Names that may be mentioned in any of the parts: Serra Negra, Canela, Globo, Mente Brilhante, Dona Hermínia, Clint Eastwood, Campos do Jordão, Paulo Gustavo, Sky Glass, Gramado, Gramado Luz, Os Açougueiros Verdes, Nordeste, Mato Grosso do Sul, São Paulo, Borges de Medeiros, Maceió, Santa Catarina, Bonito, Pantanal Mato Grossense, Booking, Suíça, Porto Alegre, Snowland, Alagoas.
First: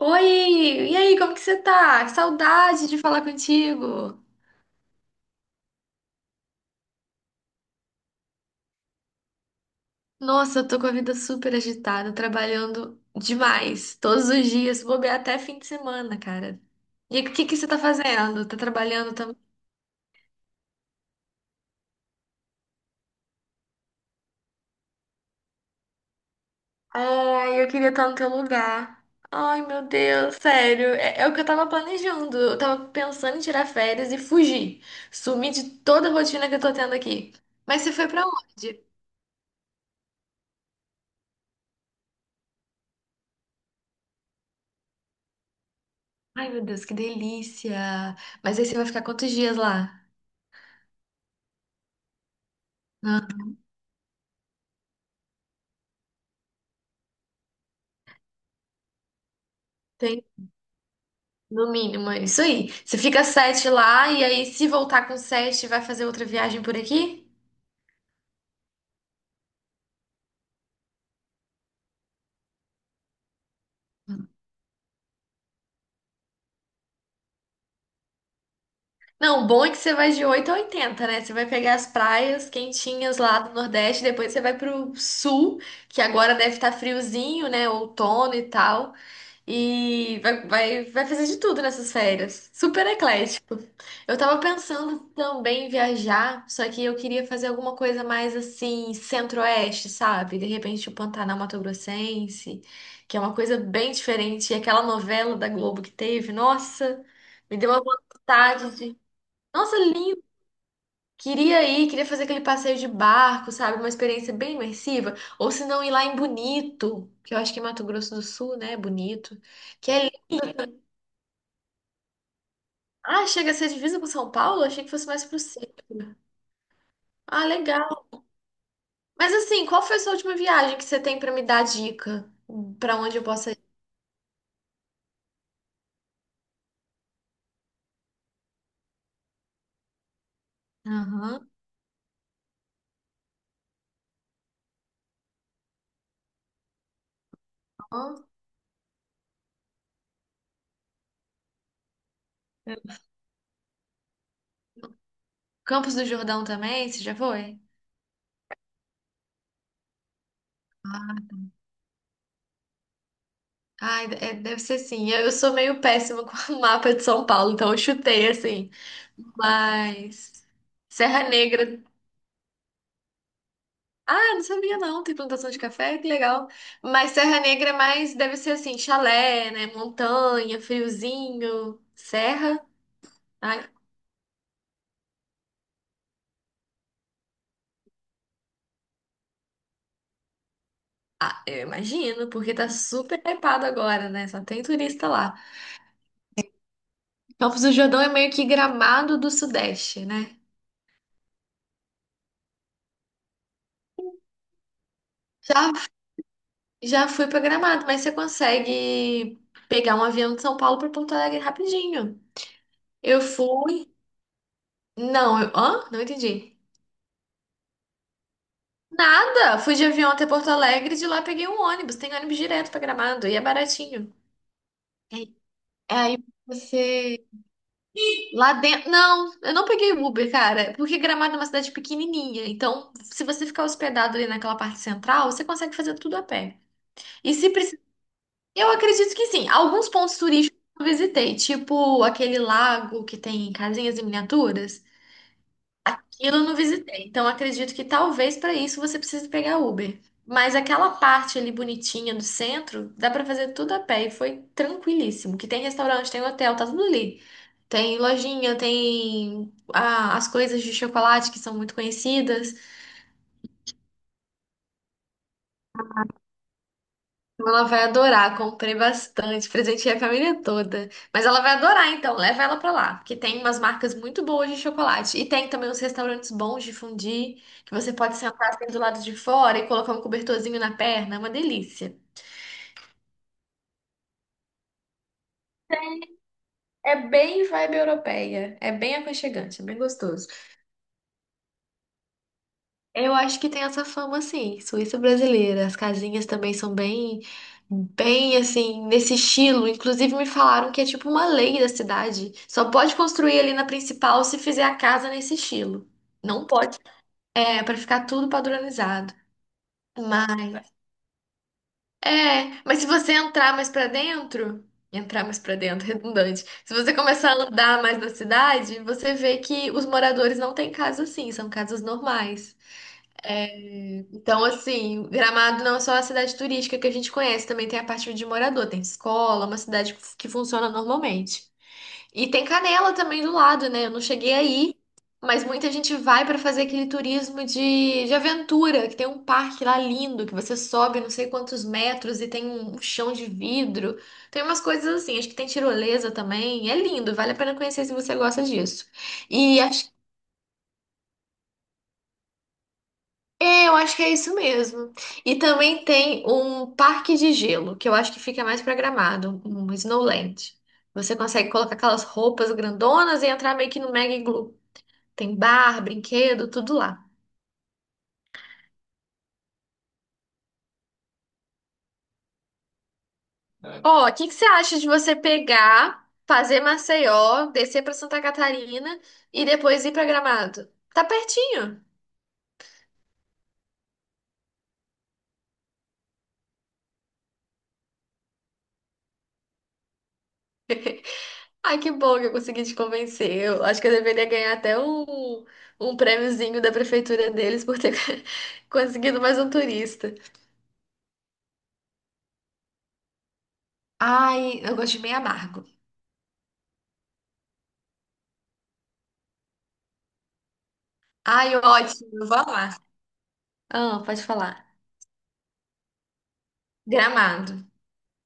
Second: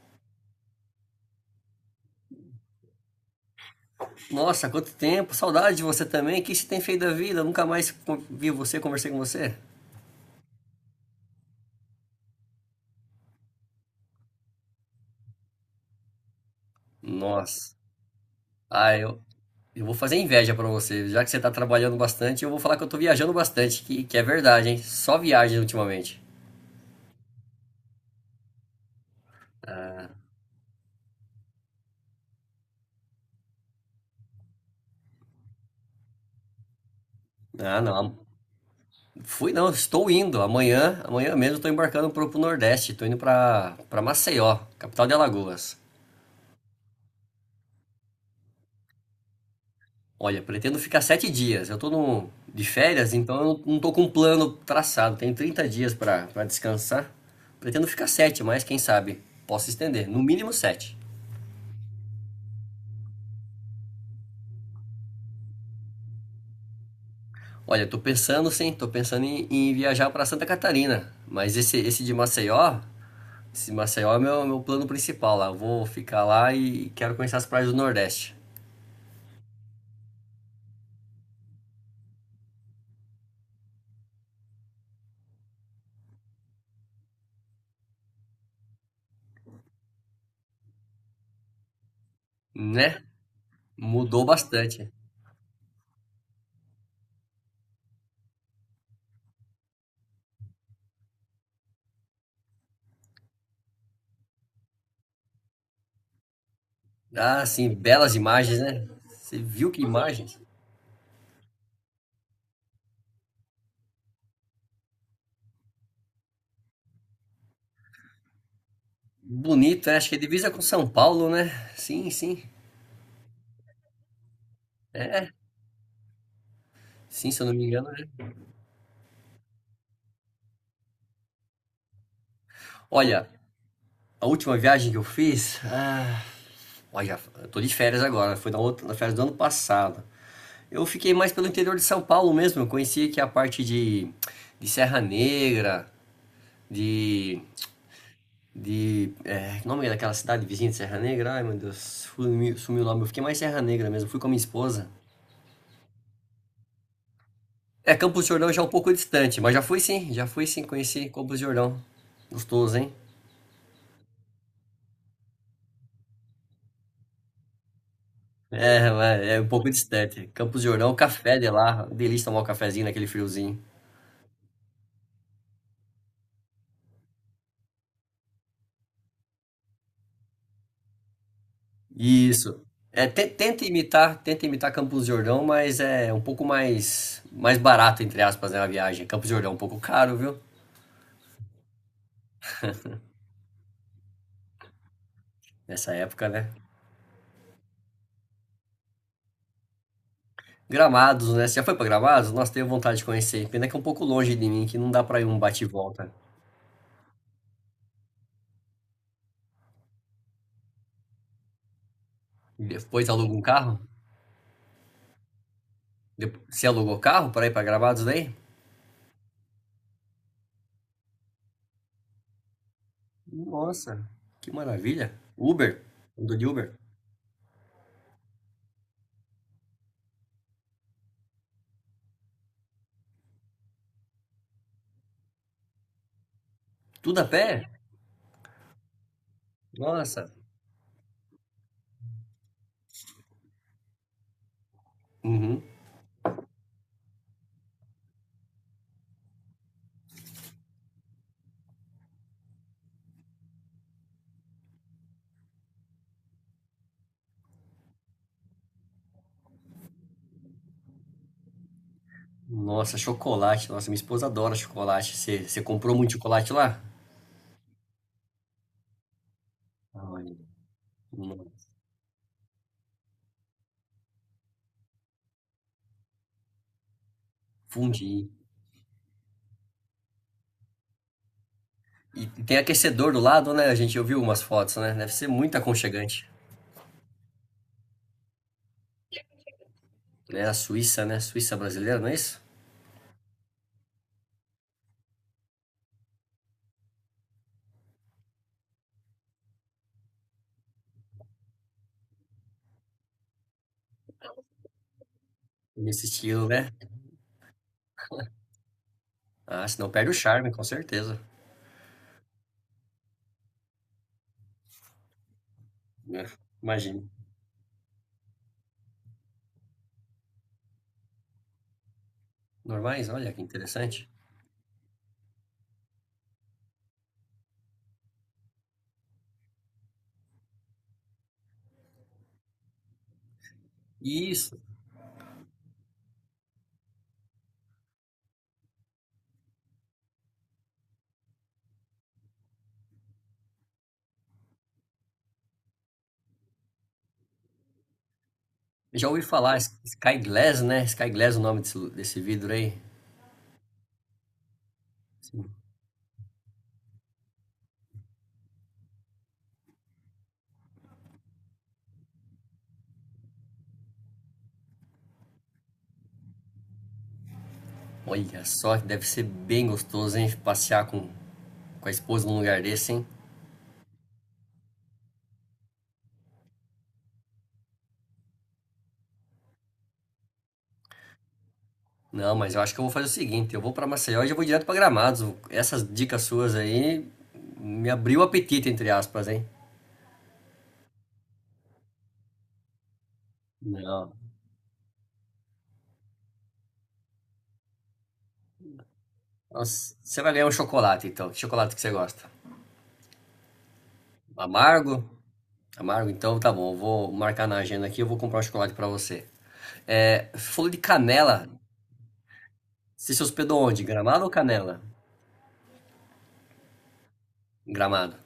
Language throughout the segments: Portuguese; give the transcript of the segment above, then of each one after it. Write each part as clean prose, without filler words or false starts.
Oi! E aí, como que você tá? Que saudade de falar contigo! Nossa, quanto tempo, saudade de você também. O que você tem feito da vida? Nunca mais vi você, conversei com você. Nossa, eu tô com a vida super agitada, trabalhando demais, todos os dias, vou bobear até fim de semana, cara. E o que que você Nossa. tá fazendo? Tá Ah, trabalhando eu, também? eu vou fazer inveja pra você. Já que você tá trabalhando bastante, eu vou falar que eu tô viajando bastante, que é verdade, hein? Só viagem ultimamente. Ai, eu queria estar no teu lugar. Ai, meu Ah, Deus, sério, é o que eu tava planejando. Eu tava pensando em tirar férias e fugir, sumir de toda a rotina que eu tô tendo aqui. Mas você foi pra não. onde? Fui não, estou indo. Amanhã mesmo, estou embarcando pro Nordeste. Estou indo pra para Maceió, capital de Alagoas. Ai, meu Deus, que delícia! Mas aí você vai ficar quantos dias lá? Olha, pretendo ficar 7 dias. Eu tô no, de férias, Ah, então eu não tô com um plano traçado. Tenho 30 dias para descansar. Pretendo ficar sete, mas quem sabe posso estender. No tem, mínimo sete. no mínimo, é isso aí. Você fica sete lá e aí, se voltar com sete, vai fazer outra viagem por aqui? Olha, tô pensando sim, tô pensando em viajar para Santa Catarina. Mas esse de Maceió, esse Maceió é meu plano principal lá. Eu vou ficar lá e quero conhecer as praias do Nordeste. Não, o bom é que você vai de 8 a oitenta, né? Você vai pegar as praias quentinhas lá do Nordeste, depois você vai pro Sul, que agora deve estar friozinho, né? Outono e tal. E vai fazer de tudo nessas férias. Super Né? eclético. Eu Mudou tava bastante. pensando também em viajar, só que eu queria fazer alguma coisa mais assim, centro-oeste, sabe? De repente o Pantanal Mato Grossense, que é uma coisa bem diferente. E aquela novela da Globo que teve, nossa, Ah, me sim, deu uma belas imagens, vontade né? de. Você viu Nossa, que lindo! imagens? Queria ir, queria fazer aquele passeio de barco, sabe? Uma experiência bem imersiva. Ou se não, ir lá em Bonito, que eu acho que é Mato Grosso do Sul, né? Bonito. Bonito, Que né? Acho é que é divisa com São Paulo, né? Sim, sim. Ah, chega a ser divisa com São Paulo? Achei que fosse mais É, pro sul. sim, se eu Ah, não me engano, né? legal. Mas assim, qual foi a sua última viagem que você tem pra me dar dica? Pra onde eu Olha, possa ir? a última viagem que eu fiz. Ah, olha, eu tô de férias agora, foi na outra, na férias do ano passado. Eu fiquei mais pelo Aham. interior de São Paulo mesmo. Eu conheci aqui de Serra Negra, de. Ó. Que nome é daquela cidade vizinha de Serra Negra? Ai, meu Deus, sumiu o nome. Eu fiquei mais Serra Negra mesmo, fui com a minha esposa. Campos do Jordão também? Você já foi? É, Campos do Jordão já é um pouco distante, mas já fui sim, conheci Campos do Jordão. Gostoso, hein? Ai, deve ser sim. Eu sou meio péssima com o mapa de São Paulo, então eu chutei assim. É um pouco distante. Mas. Campos de Jordão, o Serra café de Negra. lá, delícia tomar um cafezinho naquele friozinho. Ah, não sabia não. Tem plantação de café? Que legal. Mas Serra Negra é mais. Deve ser assim: chalé, né? Montanha, friozinho, Isso. serra. É, Ah. Tenta imitar Campos de Jordão, mas é um pouco mais barato entre aspas, né, a viagem. Campos de Jordão é um pouco caro, viu? Ah, eu imagino, porque tá super hypado agora, né? Só tem turista lá. Nessa época, né? Campos do Jordão é meio que Gramado do Sudeste, né? Gramados, né? Você já foi pra Gramados? Nossa, tenho vontade de conhecer. Pena que é um pouco longe de mim, que não dá pra ir um bate e Já, volta. já fui pra Gramado, mas você consegue pegar um avião de São Paulo pra Porto Alegre rapidinho. Depois Eu aluga um carro? fui. Não, eu... Hã? Não Depois, entendi. você alugou carro pra ir pra Gramados daí? Nada! Fui de avião até Porto Alegre e de lá peguei um ônibus. Tem ônibus direto pra Gramado e é Nossa, baratinho. que maravilha. É, Uber? aí Andou de Uber? você lá dentro. Não, eu não peguei Uber, cara, porque Gramado é uma cidade pequenininha. Então, se você ficar hospedado ali naquela parte central, você consegue fazer tudo a pé. Tudo a E se pé? precisar. Eu acredito que sim. Alguns pontos Nossa. turísticos eu visitei, tipo aquele lago que tem casinhas em miniaturas. Uhum. Aquilo eu não visitei, então acredito que talvez para isso você precise pegar Uber. Mas aquela parte ali bonitinha do centro, dá para fazer tudo a pé e foi tranquilíssimo. Que tem restaurante, tem hotel, tá tudo ali. Tem lojinha, tem as coisas de chocolate que são muito conhecidas. Nossa, chocolate. Nossa, minha esposa adora chocolate. Você comprou muito chocolate lá? Ela vai adorar, comprei bastante, presenteei a Olha, família toda. Mas ela não, vai adorar, então, leva ela pra lá, porque tem umas marcas muito boas de chocolate. E tem também uns restaurantes bons de fondue, que você pode fundi. sentar assim do lado de fora e colocar um cobertorzinho na perna, é uma delícia. E tem aquecedor do lado, né? A gente ouviu umas fotos, né? Deve ser muito aconchegante. É bem vibe europeia, é bem aconchegante, é bem gostoso. Né? A Suíça, né? Suíça brasileira, não é isso? Eu acho que tem essa fama, assim, Suíça brasileira. As casinhas também são bem, bem assim, nesse estilo. Inclusive, me falaram que é tipo uma lei da cidade. Só pode construir ali na principal se fizer a casa nesse estilo. Nesse estilo, Não né? pode. É, pra ficar tudo padronizado. Ah, senão perde o charme, com Mas, certeza. é, mas se você entrar mais pra dentro, entrar mais pra dentro, Né? redundante. Se você Imagino. começar a andar mais na cidade, você vê que os moradores não têm casa assim, são casas normais. Normais, olha que interessante. Então, assim, Gramado não é só a cidade turística que a gente conhece, também tem a parte de morador, tem escola, uma cidade que funciona normalmente. E tem Canela também do lado, né? Eu não E cheguei isso. aí, mas muita gente vai para fazer aquele turismo de aventura, que tem um parque lá lindo, que você sobe não sei quantos metros e tem um chão de vidro. Tem umas coisas assim, acho que tem tirolesa também. É lindo, vale a pena conhecer se você gosta disso. Já ouvi falar, E acho Sky Glass, né? Sky Glass é o nome desse vidro aí. É, eu acho que é isso mesmo. E Sim. também tem um parque de gelo, que eu acho que fica mais pra Gramado, um Snowland. Você consegue colocar aquelas roupas grandonas e entrar meio que no mega iglu. Tem bar, brinquedo, tudo lá. Olha só, deve ser bem gostoso, hein? Passear com a esposa num lugar desse, hein? Ó, o que que você acha de você pegar, fazer Maceió, descer pra Santa Catarina e depois ir pra Gramado? Tá pertinho. Não, mas eu acho que eu vou fazer o seguinte, eu vou para Maceió e já vou direto para Gramados. Essas dicas suas aí me abriu o apetite, entre aspas, hein? Ai, que bom que eu consegui te convencer. Eu acho que eu Não. deveria ganhar até um, um prêmiozinho da prefeitura deles por ter conseguido mais um Nossa, turista. você vai ganhar um chocolate, então. Que chocolate que você gosta? Ai, eu gosto de Amargo? meio amargo. Amargo? Então tá bom, eu vou marcar na agenda aqui, eu vou comprar um chocolate para você. É, falou de canela. Ai, ótimo, eu vou amar. Você se hospedou onde? Ah, pode Gramado ou falar. Canela? Gramado. Gramado.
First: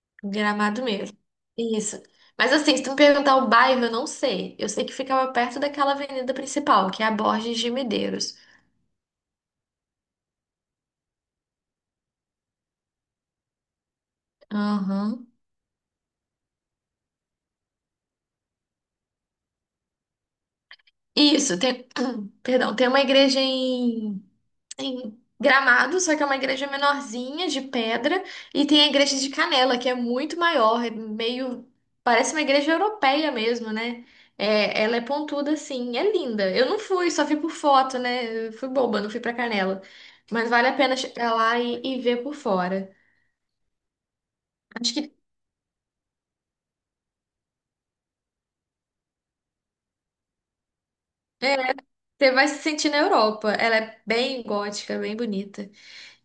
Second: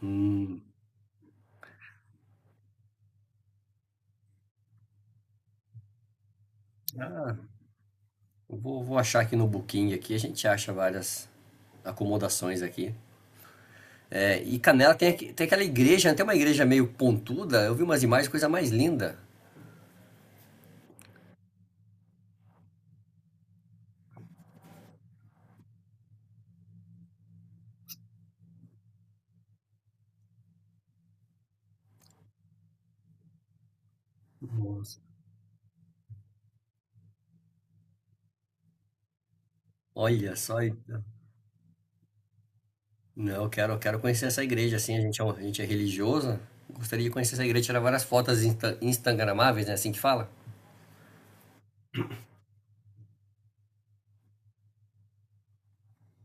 Hum. Gramado mesmo. Isso. Mas assim, se tu me perguntar o bairro, eu não sei. Eu sei que ficava perto daquela avenida principal, que é a Ah, Borges de Medeiros. Vou achar aqui no Booking aqui, a gente acha várias acomodações aqui. É, e Canela tem, Aham. Tem aquela igreja, né? Tem uma igreja meio pontuda. Eu vi umas imagens, coisa mais linda. Isso, tem... Perdão, tem uma igreja em Gramado, só que é uma igreja menorzinha, de pedra, e tem a igreja de Canela, que é muito maior, é meio. Parece uma igreja europeia mesmo, né? É, ela Nossa. é pontuda assim, é linda. Eu não fui, só fui por foto, né? Eu fui boba, não fui pra Canela. Olha Mas só, vale a pena então. chegar lá e ver por fora. Não, eu quero conhecer essa igreja, Acho assim, que a gente é religioso. Gostaria de conhecer essa igreja, tirar várias fotos instagramáveis, né? Assim que fala. é, você vai se sentir na Europa. Ela é bem gótica, bem bonita.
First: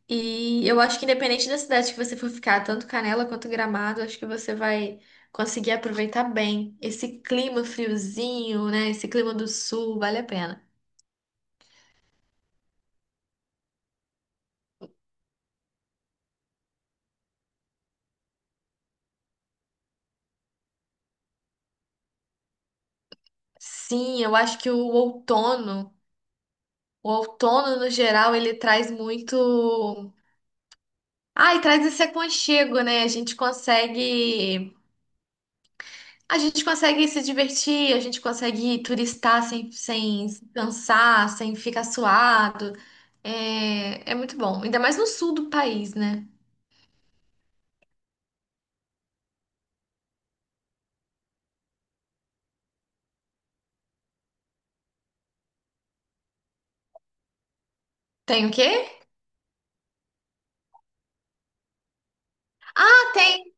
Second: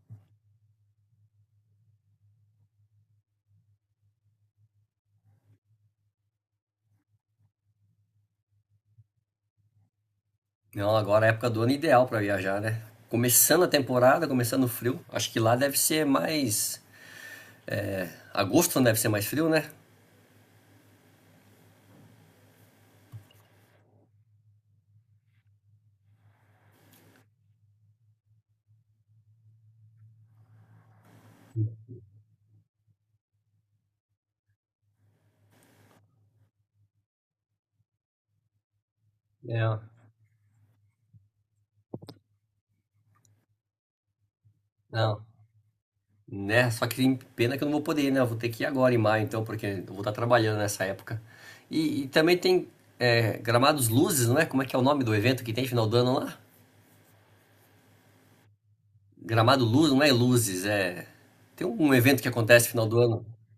E eu acho que independente da cidade que você for ficar, tanto Canela quanto Gramado, acho que você vai conseguir aproveitar bem esse clima friozinho, né? Esse clima do sul, vale a pena. Não, agora é a época do ano ideal para viajar, né? Começando a temporada, começando o frio. Acho que lá deve ser mais. Agosto não deve ser mais frio, né? Sim, eu acho que o outono no geral, ele traz muito. Ai, traz esse aconchego, né? A gente consegue. A gente consegue se divertir, a gente consegue turistar sem, É, sem se cansar, sem ficar suado. É, é muito bom. Ainda mais no não. sul do país, né? Né? Só que tem pena que eu não vou poder ir, né? Eu vou ter que ir agora em maio, então, porque eu vou estar trabalhando nessa época. E também tem Gramados Luzes, não é? Como é que é o nome do evento que tem final do ano lá? Tem o quê? Gramado Luz, não é Luzes, é. Tem um evento que acontece final do Ah, ano. tem.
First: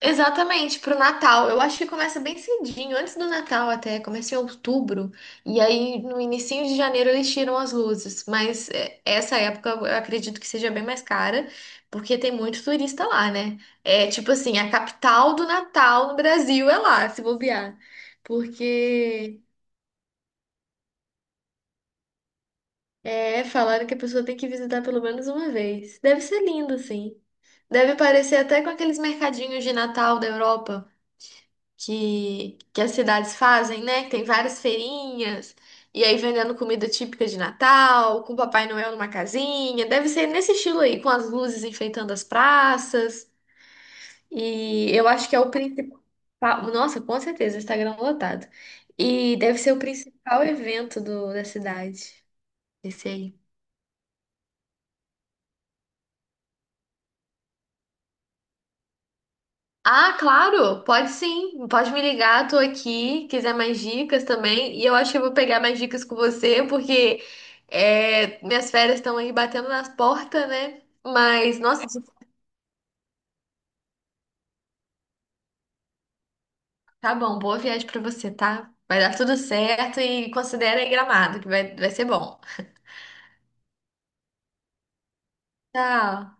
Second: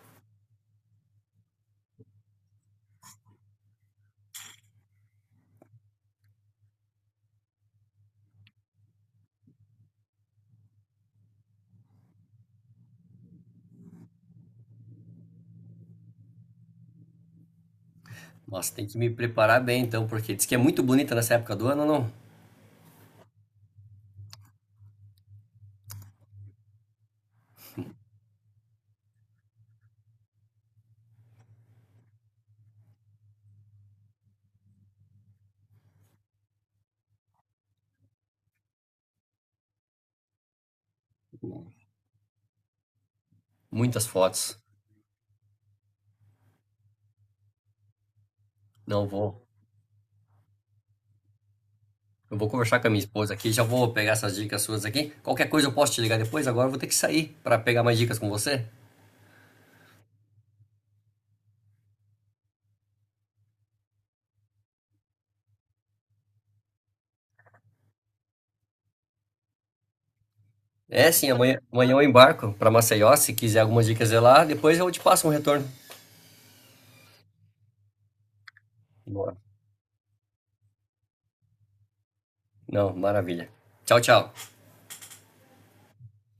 Exatamente, pro Natal. Eu acho que começa bem cedinho, antes do Natal até, começa em outubro, e aí no inicinho de janeiro eles tiram as luzes, mas essa época eu acredito que seja bem mais cara, porque tem muito turista lá, né? É tipo assim, a capital do Natal no Brasil é lá, se bobear, Nossa, tem que me porque preparar bem então, porque diz que é muito bonita nessa época do ano, não? é falaram que a pessoa tem que visitar pelo menos uma vez. Deve ser lindo, sim. Deve parecer até com aqueles mercadinhos de Natal da Europa, que as cidades fazem, né? Que tem várias feirinhas, e aí vendendo comida típica de Natal, com o Papai Noel numa casinha. Deve ser nesse estilo aí, com as luzes enfeitando as praças. Muitas fotos. E eu acho que é o principal. Nossa, com certeza, Instagram lotado. Não E vou. deve ser o principal evento da cidade. Eu vou conversar com a minha Esse esposa aí. aqui, já vou pegar essas dicas suas aqui. Qualquer coisa eu posso te ligar depois, agora eu vou ter que sair para pegar mais dicas com você. Ah, claro, pode sim. Pode me ligar, tô aqui. Quiser mais dicas também. E eu acho que eu vou pegar mais dicas com você, porque minhas férias estão aí batendo nas portas, né? É, sim, Mas, nossa, amanhã eu embarco para Maceió, se quiser algumas dicas de lá, depois eu te passo um retorno. tá bom. Boa viagem pra você, tá? Vai dar Boa. tudo certo e considera aí Gramado, que vai ser bom. Não, maravilha. Tchau, tchau. Tchau.